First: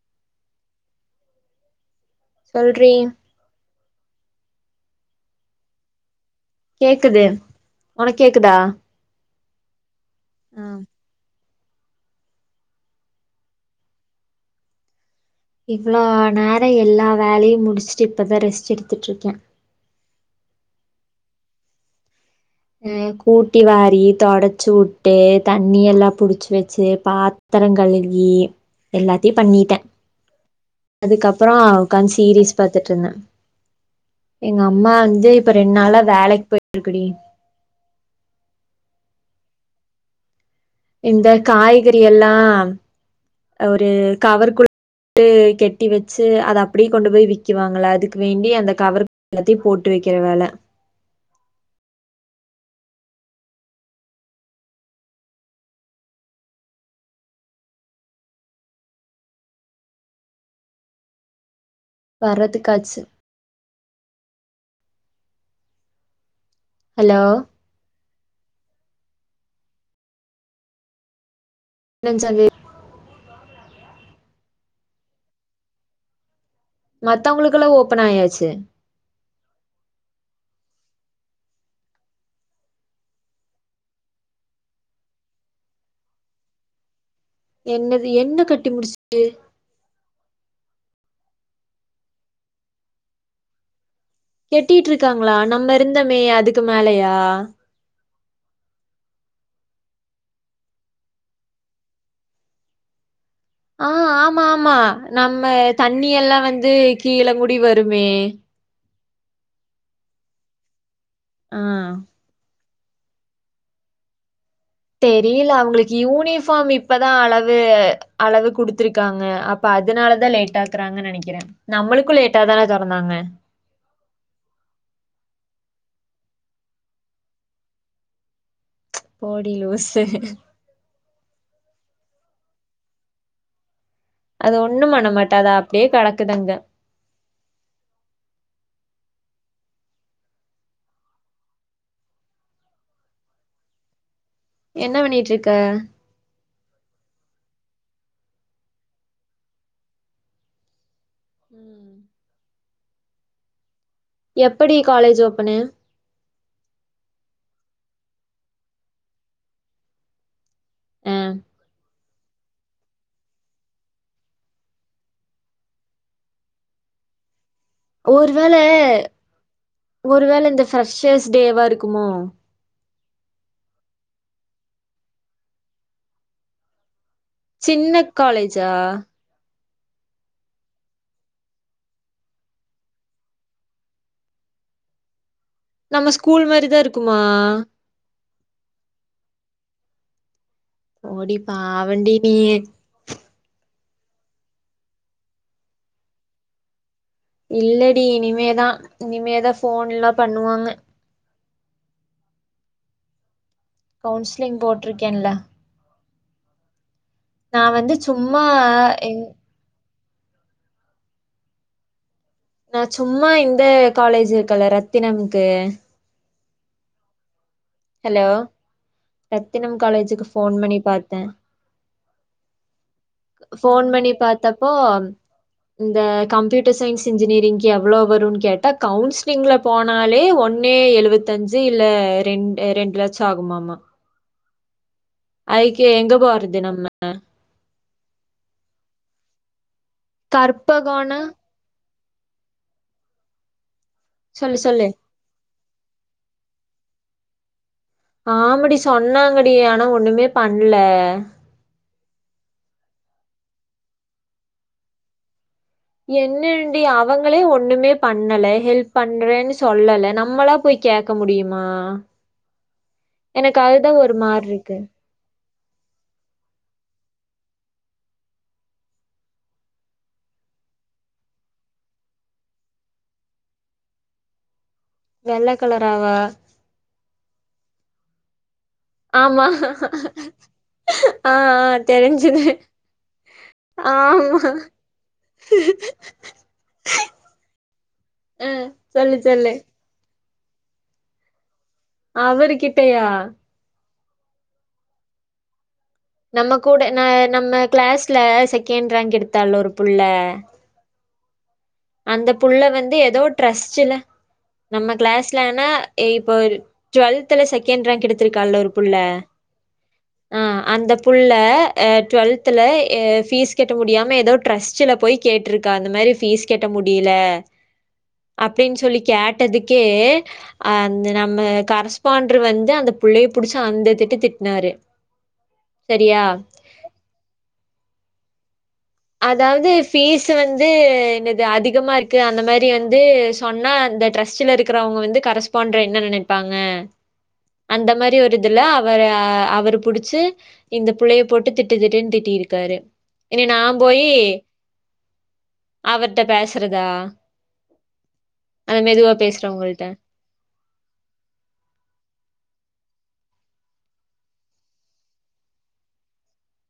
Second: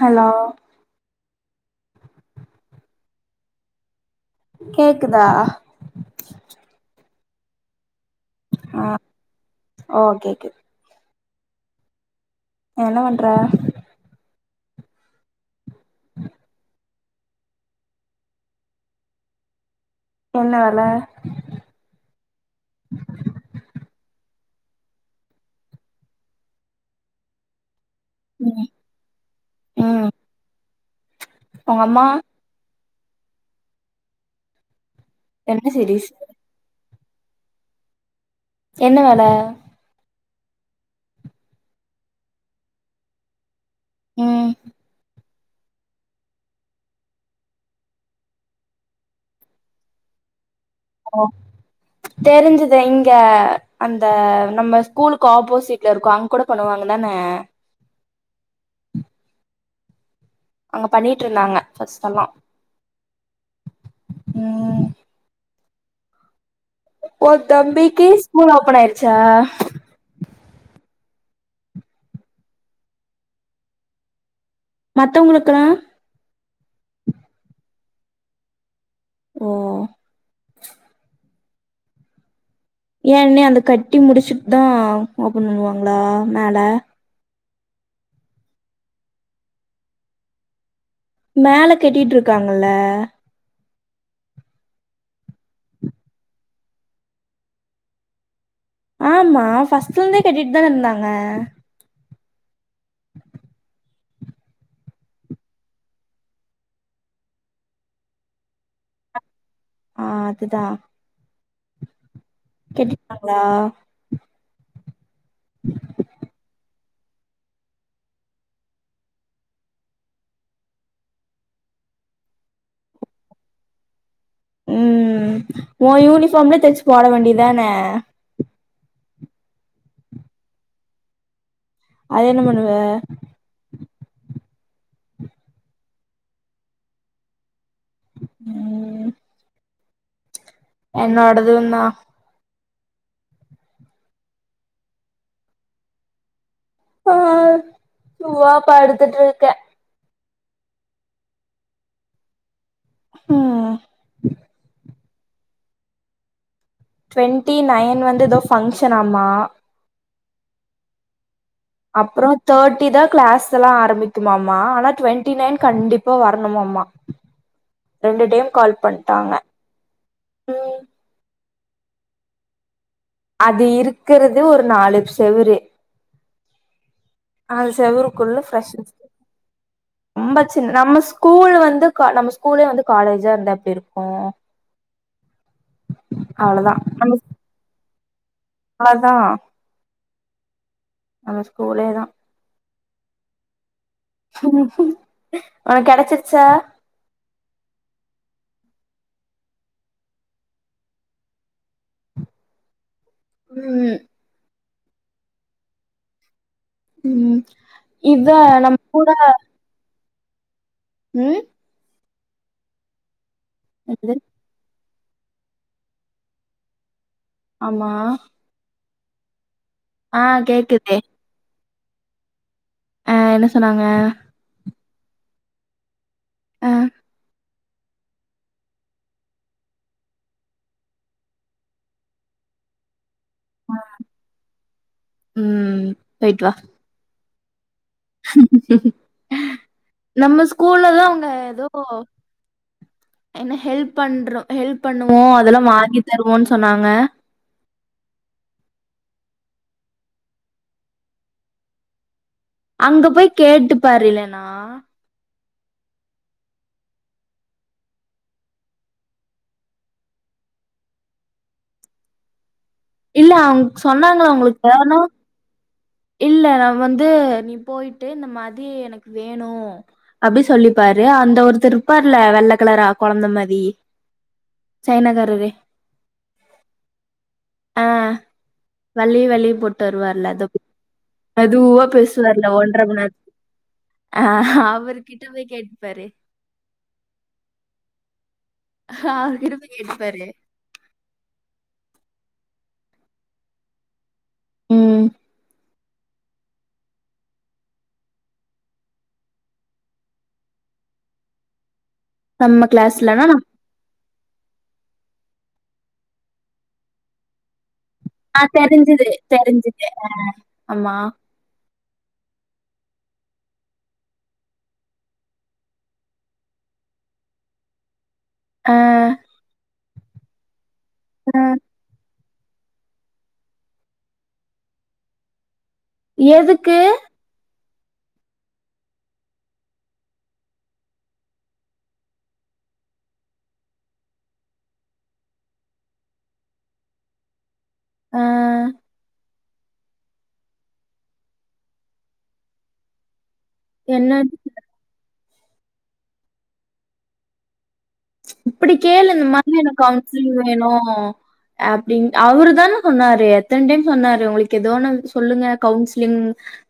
Hello சொல்றீ கேக்குதா உனக் கேக்குதா ஆ ஓ கேக்கு ஆ அ என்ன பண்ற இவ்வளோ நேரோ எல்லா வேலையு முடிச்சுட்டு இப்பதா ரெஸ்ட் எடுத்துட்ருக்க என்ன வேல ஆ கூட்டி வாரி தொடச் ச்சு வுட்டு தண்ணி எல்லா புடிச்சு வச்சு பாத்தர கழு வி ம் எல்லாத்தையு பண்ணிட்டே ம் அதுக்கப்பறோ உங்க அம்மா உக்காந்து சீரீஸ் பாத் துட்ருந்த எங்க அம்மா வந்து இப்ப என்ன ரெண் நாளா சீரீஸ் வேலைக்கு போயிட்டிருக்குடீ என்ன வேல இந்த காய்கறி எல்லா ஒரு ம் கவர்குள் ட்டு கெட்டி வச்சு அத அப்டியே கொண்டு போய் விக்குவாங்கள அதுக்கு வேண்டி அந்த கவர் எல்லாத்தையு போட்டு வைக்கிற வேல ஒ தெருஞ்சுது இங்க அந்த நம்ம ஸ்கூலுக்கு ஆப்போசிட்ல இருக்கு அங் கூட பண்ணுவாங்க அதான அங்க பண்ணிட்ருந்தாங்க வர்றதுக்காச்சு ம் ஹலோ ஓ தம்பிக்கு ஸ்கூல் ஓப்பன் ஆயிருச்சா நெஞ்சாலே மத்தவங்களுக்கலா மத்தவங்களுக்கெல்லா ஓப்பன் ஆயாச்சு ஓ ஏன்னே அத கட்டி முடிச்சுட் தா ஓப்பன் பண்ணுவாங்களா மேல என்னது என்ன கட்டி முடிச்சுட்டு மேல கெட்டிட்டு இருக்காங்கல கெட்டிட்டு இருக்காங்களா நம்ம இருந்தமே அதுக்கு மேலயா ஆமா ஃபர்ஸ்ட்லருந்தே கெட்டிட்டு தான இருந்தாங்க ஆ ஆமா ஆமா நம்ம தண்ணி எல்லா வந்து கீழ கூடி வருமே ஆ அதுதா ஆ கெட்டிட்டாங்களா தெரியல அவங்களுக்கு யூனிஃபார்ம் இப் இப்பதா அளவு அளவு குடுத்திருக்காங்க அப்ப அதனாலதா லேட் ஆக்குறாங்க நெனைக்கிறே நம் அவளுக்கு லேட்டா தா தெறந்தாங்க ம் ஓ யூனிஃபார்ம்லே தச்சு போட வேண்டிதான போடி லூசு அதயென்ன பண்ணுவ அது ஒண்ணு பண்ண மாட்ட அது அப்டியே கொடக்கட்டு அங்க ம் என்னோடதுயிந்தா என்ன பண்ணிட்ருக்க ஆ சுமா படுத்துட்டுருக்கே ம் ம் எப்படி காலேஜ் ஓப்பனு ட்வெண்ட்டி நைன் வந்து ஏதோ ஃபங்க்ஷனாமா ம் அப்றோ தேட்டி தா கிளாஸ் எல்லா ஆரம்பிக்குமாமா ஆனா டுவெண்ட்டி நைன் கண்டிப்பா வரணுமா ம்மா ஒருவேள ஒருவேள இந்த ம் ஃபரெஷஸ் டேவா இருக்குமோ அது இருக்கறது ஒரு நாலு செவுறு அது சின்ன செவருக்குள்ள காலேஜா? ஃபரெஷ்ஸ் ரொம்ப சின்ன நம்ம ஸ்கூல் வந்து கா நம்ம ஸ்கூலே வந்து காலேஜா இருந்த எப்டிருக்கு நம்ம ஸ்கூல் மாரிதா இருக்குமா அதா போடி பாவண்டி நீயி உனக் கெடச்சிருச்சா இல்லடி இனிமேதா இனிமேதா போன்ல்லா பண்ணுவாங்க ம் கவுன்சிலிங் போட்ருக்கன்ல ம் இத சும்மா நம்ம கூட எங் ம் நா சும்மா இந்த என்னது காலேஜ் இருக்கல்ல ரத்தினம் கு ஆமா ரத்தினம் ஆ காலேஜ்க்கு போன் பண்ணி கேக்குதே பாத்த ஆ என்ன சொன்னாங்க ஃபோன் பண்ணி பாத்தப்போ இந்த ஆ கம்யூட்டர் சயிஸ் இன்ஜினியரிங் எவ்ளோ வருனு கேட்டா கவுன்சிலிங்ல போனாலே ஒன்னு எழுவத்தஞ்சு இல்ல ரெண் ரெண்டு லட்சோ ஆகுமாமா அயிக்கி ம் எங்க போயிட்டு வா போறது நம்ம நம்ம ஸ்கூல்ல தா கற்பகம்னா அவுங்க ஏதோ என்ன ஹெல்ப் பண்றோ சொல்லு ஹெல்ப் சொல்லு. பண்ணுவோ அதெல்லா வாங்கி தருவோன் சொ சொன்னாங்க ஆம்மடி சொன்னாங்கடி ஆனா ஒண்ணுமே பண்ல அங்க போய் கேட்டு பாரில்லேன்னா என்னன்டி அவங்களே ஒண்ணுமே பண்ணல ஹெல்ப் பண்றேன்னு சொல்லல நம்மளாப் போய் கேக்க முடியுமா இல்ல எனக்கு அவுங் அதுதான் ஒரு சொன்னாங்களா மாரி உங்களுக்கு இருக்கு. பேனு இல்ல நா வந்து நீ போயிட்டு இந்த மாதிரி எனக்கு வேணு அப்டி சொல்லிப்பாரு ரு அந்த ஒருத்தர் இருப்பாருல்ல வெள்ள கலரா கொழந்த மாரி வெள்ள கலராவா ஆ வெள்ளையு ஆமா. வெள்ளையு போட்டு வருவார்ல தோப் ஆ, ஆ மெதுவா தெரிஞ்சுது. பேசுவார்ல ஒன்ற மண் நேரத் அ அவரு கிட்ட போய் கேட்டுப்பாரு ஆமா. ஆ ஹா சொல்லு அவுரு சொல்லு கிட்ட போய் கேட்டுப்பாரு அவரு கிட்டயா ம் நம்ம கூட ந நம்ம கிளாஸ்ல செகண்ட் ரேங்க் எடுத்தால்ல ஒரு புள்ள [inaudible] அந்த புள்ள நம்ம வந்து ஏதோ கிளாஸ்லனா நம்- ட்ரஸ்டுல நம்ம கிளாஸ்ல ஆனா இப்ப ஒரு டுவல்துல செக கெண்ட் ரேங்க் ஆ எடுத்துருக்கால்ல ஒரு புள்ள தெரிஞ்சது தெரிஞ்சது ஆ அந்த ஆமா புள்ள அ டுவல்த்துல எ ஃபீஸ் கெட்ட முடியாம ஏதோ ட்ரஸ்ட்டுல போய் கேட்ருக்கா இந்த மாரி ஃபீஸ் கெட்ட முடியில ஆ, அப்டின் சொல்லி கேயட்டதுக்கே அ அந்த ஆ, நம்ம கரஸ்பாண்ட் டுரு வந்து அந்த புள்ளைய புடிச்சு அந்த திட்டு திட்னாரு சரியா எதுக்கு அதாவ்து ஃபீஸ் வந்து என்னது அதிகமா இருக்கு அந்த மாரி வந்து சொன்னா அந்த ட்ரஸ்ட்டுல இருக்குறவங்க வந்து கரஸ்பாண்ட்ர என்ன நெனைப்பாங்க [inaudible] அந்த மாரி ஆ, ஒரு இதுல அவர அவ வரு புடிச்சு இந்த புள்ளைய போட்டு திட்டு திட்டுன் திட்டி இருக்காரு என்னய நா போயி என்ன அவர்ட பேசறதா இப்பிடி கேளு இந்த மாரி எனக்கு கவுன்சிலிங் வேணு அப்டின்னு அவரு தான சொன்னாரு எத்தன் டைம் சொன்னாரு உங்களுக்கு ஏதுவான்னாலு சொல்லுங்க கவுன்சிலிங்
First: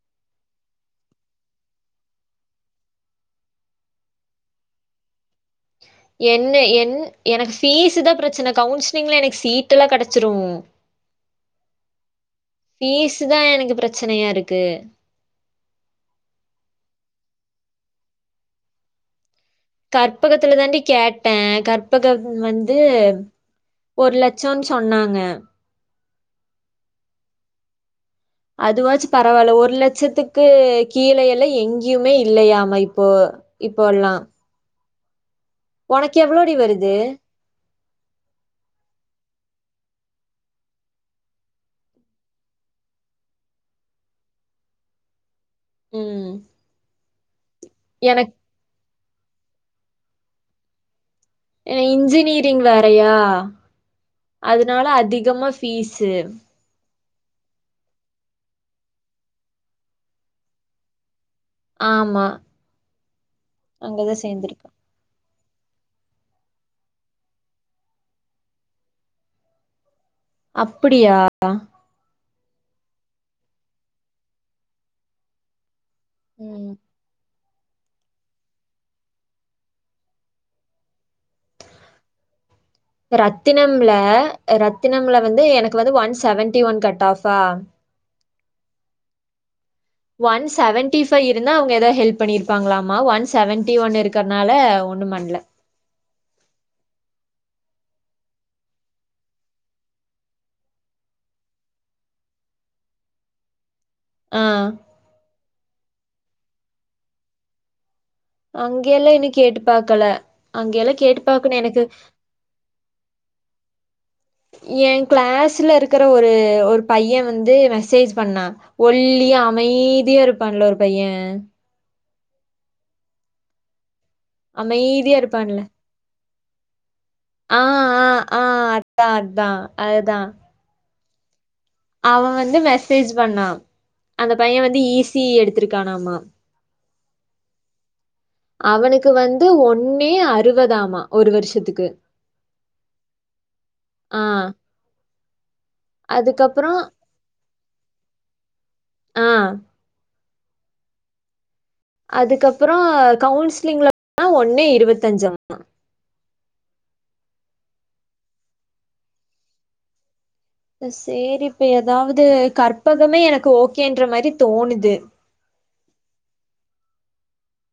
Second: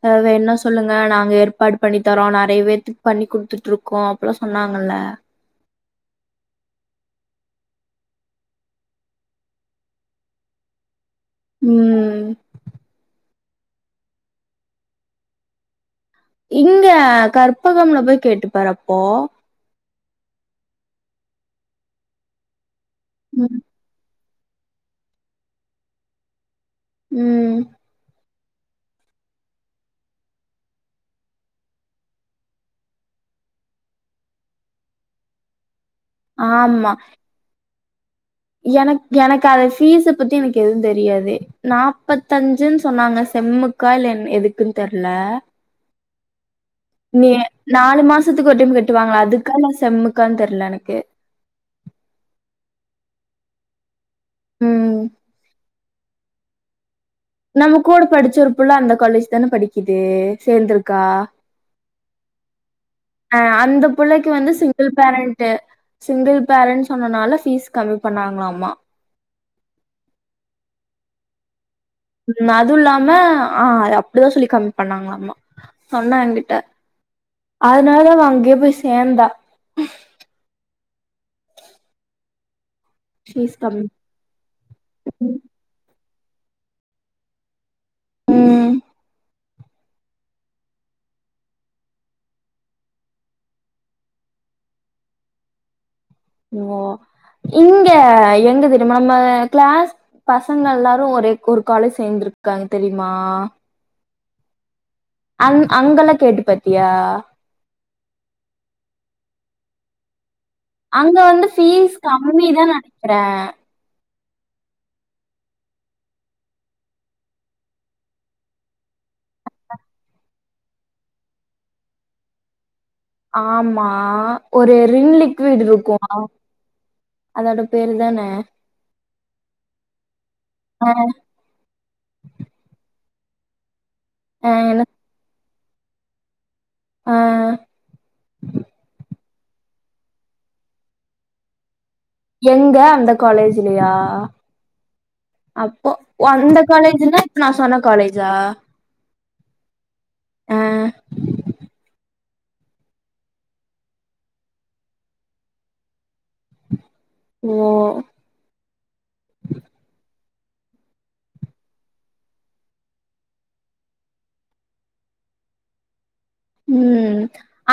ஆ வேன்னா சொல்லுங்க நா நாங்க ஏற்பாடு பண்ணி தரோ நறைய பேத்துக்கு பண்ணி குடுத்துட்ருக்கோ அப்பில்லா சொன்னாங்கல்ல என்ன என் எனக்கு ஃபீஸு தான் பிரச்சன கவுன்சிலிங்லா எனக்கு சீட் எல்லா கெடச்சிரூ ம் இதா எனக்கு பிரச்சனையாருக்கு இங்க கற்பகம்ல போய் கேட்டுப் பாறப்போ கற்பகத்துல தாண்டி கேட்ட கற்பகம் வந்து ம். ஒரு லட் சோன் சொன்னாங்க ம் அதுவாச்சும் பரவால்ல ஒரு லட்சத்துக்கு கீல எல்லா எங்கியுமே இல்லையாமா இப்போ இப்போ ல்லாம் ஒனக்கு எவ்ளோடி வருது எனக் எனக்கத ஃபீஸ பத்தி எனக்கு எதுவும் தெரியாது நாப்பத்தஞ்சுன்னு சொன்னாங்க ச செம்முக்கா இல்ல என் எதுக்குன்னு தெர்ல ம் நீ நாலு எனக் மாசத்துக்கு ஒரு டைம் கட்டுவாங்கள அதுக்கா இல்ல செம்முக்கான்னு தெர்ல எனக்கு ஏ இன்ஜினியரிங் வேறையா அதுனால ம். அதிகமா ஃபீஸ்ஸு நம்ம கூட படுச்ச ஒருபுல்ல அந்த காலேஜ் தான படிக்குது சேந்துருக்கா ஆம்மா அ அந்த புள்ளைக்கு வந்து சிங்கிள் பேரண்ட் த சிங்கிள் பேரண்ட்ஸ் சொன்னனால ஃபீஸ் கம்மி பண்ணாங்ளாமா அப்டியா அ ம் அதுல்லாம ஆ அப்டிதா சொல்லி கம்மி பண்ணாங்ளாமா சொன்ன ஏங்கிட்ட ம் அதுனாலதா அங்கியே போய் சேந்தா ரத்தினம்ல ரத்தினம்ல வந்து எனக்கு வந்து ஒன்ஸ் செவன்டிஒன் கட் ஆஃபா ம் ஒன் செவன்டி பைவ் இருந்தா அவ்ங்க எதாது ஹெல்ப் பண்ணிருப்பாங்ளாமா ஒன் செவன்டிஒன் இருக்கறனால ஒன் ரு மண்ல ஓ இங்க எங்க தெரிம்மா நம்ம கிளாஸ் பசங்க எல்லாரும் ஒரே ஒரு காலேஜ் சேந்துருக்காங்க தெரியுமா ஆ அங் அங்கெல்லா கேட்டு பாத்தியா அங்கெல்லா இன்னு கேட்டு பாக்கல அங்கெல்லாம் அங்க கேட்டு வந்து பாக்கணும் எனக்கு ஃபீஸ் கம்மி தா நெனைக்றே எ கிளாஸ்ல இருக்ற ஒரு ஒரு பைய வந்து மெசேஜ் பண்ணா ஒல்லியா மைதியா இருப்பான்ல ஒரு பைய ஆமா அ ஒரு ரின் அமைதியா இருப்பான்ல லிக்விட் இருக்கு அ ஆ ஆ ஆ அதா அதா அதுதா ஆஹ் அவந்து மெசேஜ் பண்ணா அந்த ஆ பைய வந்து என்ன இ சி இ எடுத்திருக்கானாமா ஆ அவனுகு வந் து ஒன்னே அறுவதாமா ஒரு வருஷத்துக்கு எங்க அந்த காலேஜ்லயா ஆ அப்போ ஒ அந்த அதுக்கப்புறம் காலேஜ்தா இப்ப நா சொன்ன காலேஜா ஆ அ அதுக்கப்றோ கவுன்சிலிங்ல ஒன்னு இருவத்தஞ்சாமா ஓ சேரி இப்ப எதாவது கற்பகமே எனக்கு ஓகேன்ற மாரி தோணுது [inaudible] ம்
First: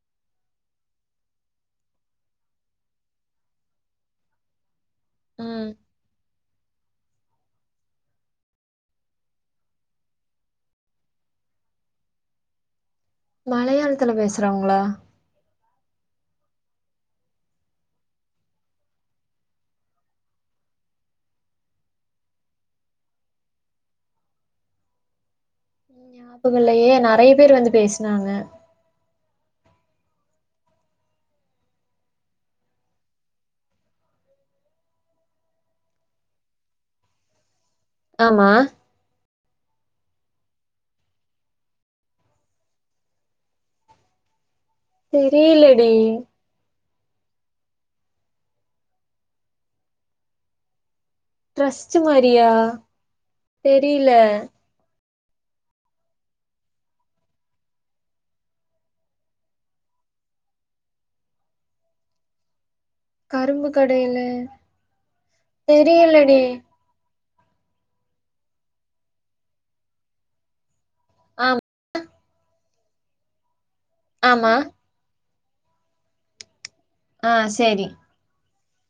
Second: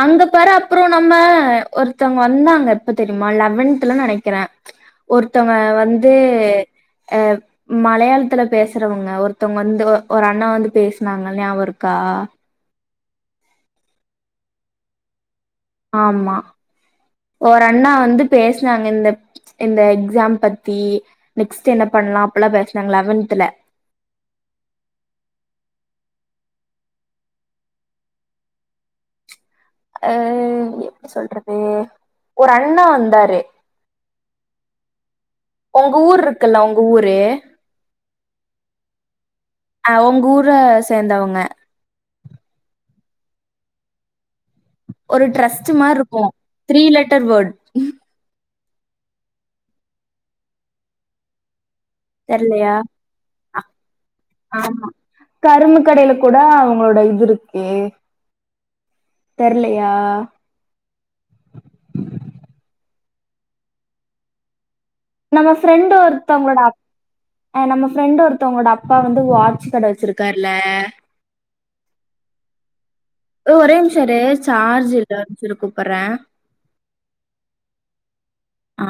அங்க பாரு அப்றோ நம்ம ஒருத்தங்க வந்தாங்க எப்ப தெரிமா லெவன் த்ல நெனக்கிற ச் ஒருத்தங்க ம் வந்து அ மலையாளத்ல பேசுறவங்க ஒருத்தங்க வந்து ஒரு அண்ணா வந்து பேஸ்னாங்க ஞாபருக்கா ஆ மலையாளத்ல பேஸ்றாங்ளா ஆமா ஒரு அண்ணா வந்து பேசுனாங்க இந்தப் இந்த எக்ஸாம் பத்தி நெக்ஸ்ட் என்ன பண் பண்ணலா அப்புல்லா பேசினாங்க லெவன்தல ஞாபகல்லயே நெறய பேர் வந்து பேஸ்னாங்க அ அ எப்டி சொல்றது ஒரு அண்ணே வந்தாரு உங்க ஊர்ருக்குல்ல உங்க ஊரு ஆமா அ உங் ஊர சேந்தவங்க ஒரு ட்ரஸ்ட் தெரியலடி மார்ருக்கு த்ரீ லெட்டர் வேட் ட்ரஸ்ட்டு மாரியா தெர்லையா தெரியல ஆமா கரும்பு கடையில கூட அவுங்களோட இதுருக்கே தெர்லயா கரும்பு கடையில நம்ம ஃப்ரெண்டு தெரியலடி ஒருத்தவுங்களோட அக் அ நம்ம ஃப்ரெண்ட் ஒருத்தவுங்ளோட அப்பா வந்து வாட்ச் கட வச்சுருக்காருல ஆம் ஃப்ரோ ஒரே ஒரு நிமிஷோ இரு ஆமா சார்ஜ் இல்ல செரி கூப்பற்றே ஆ செரி ஆ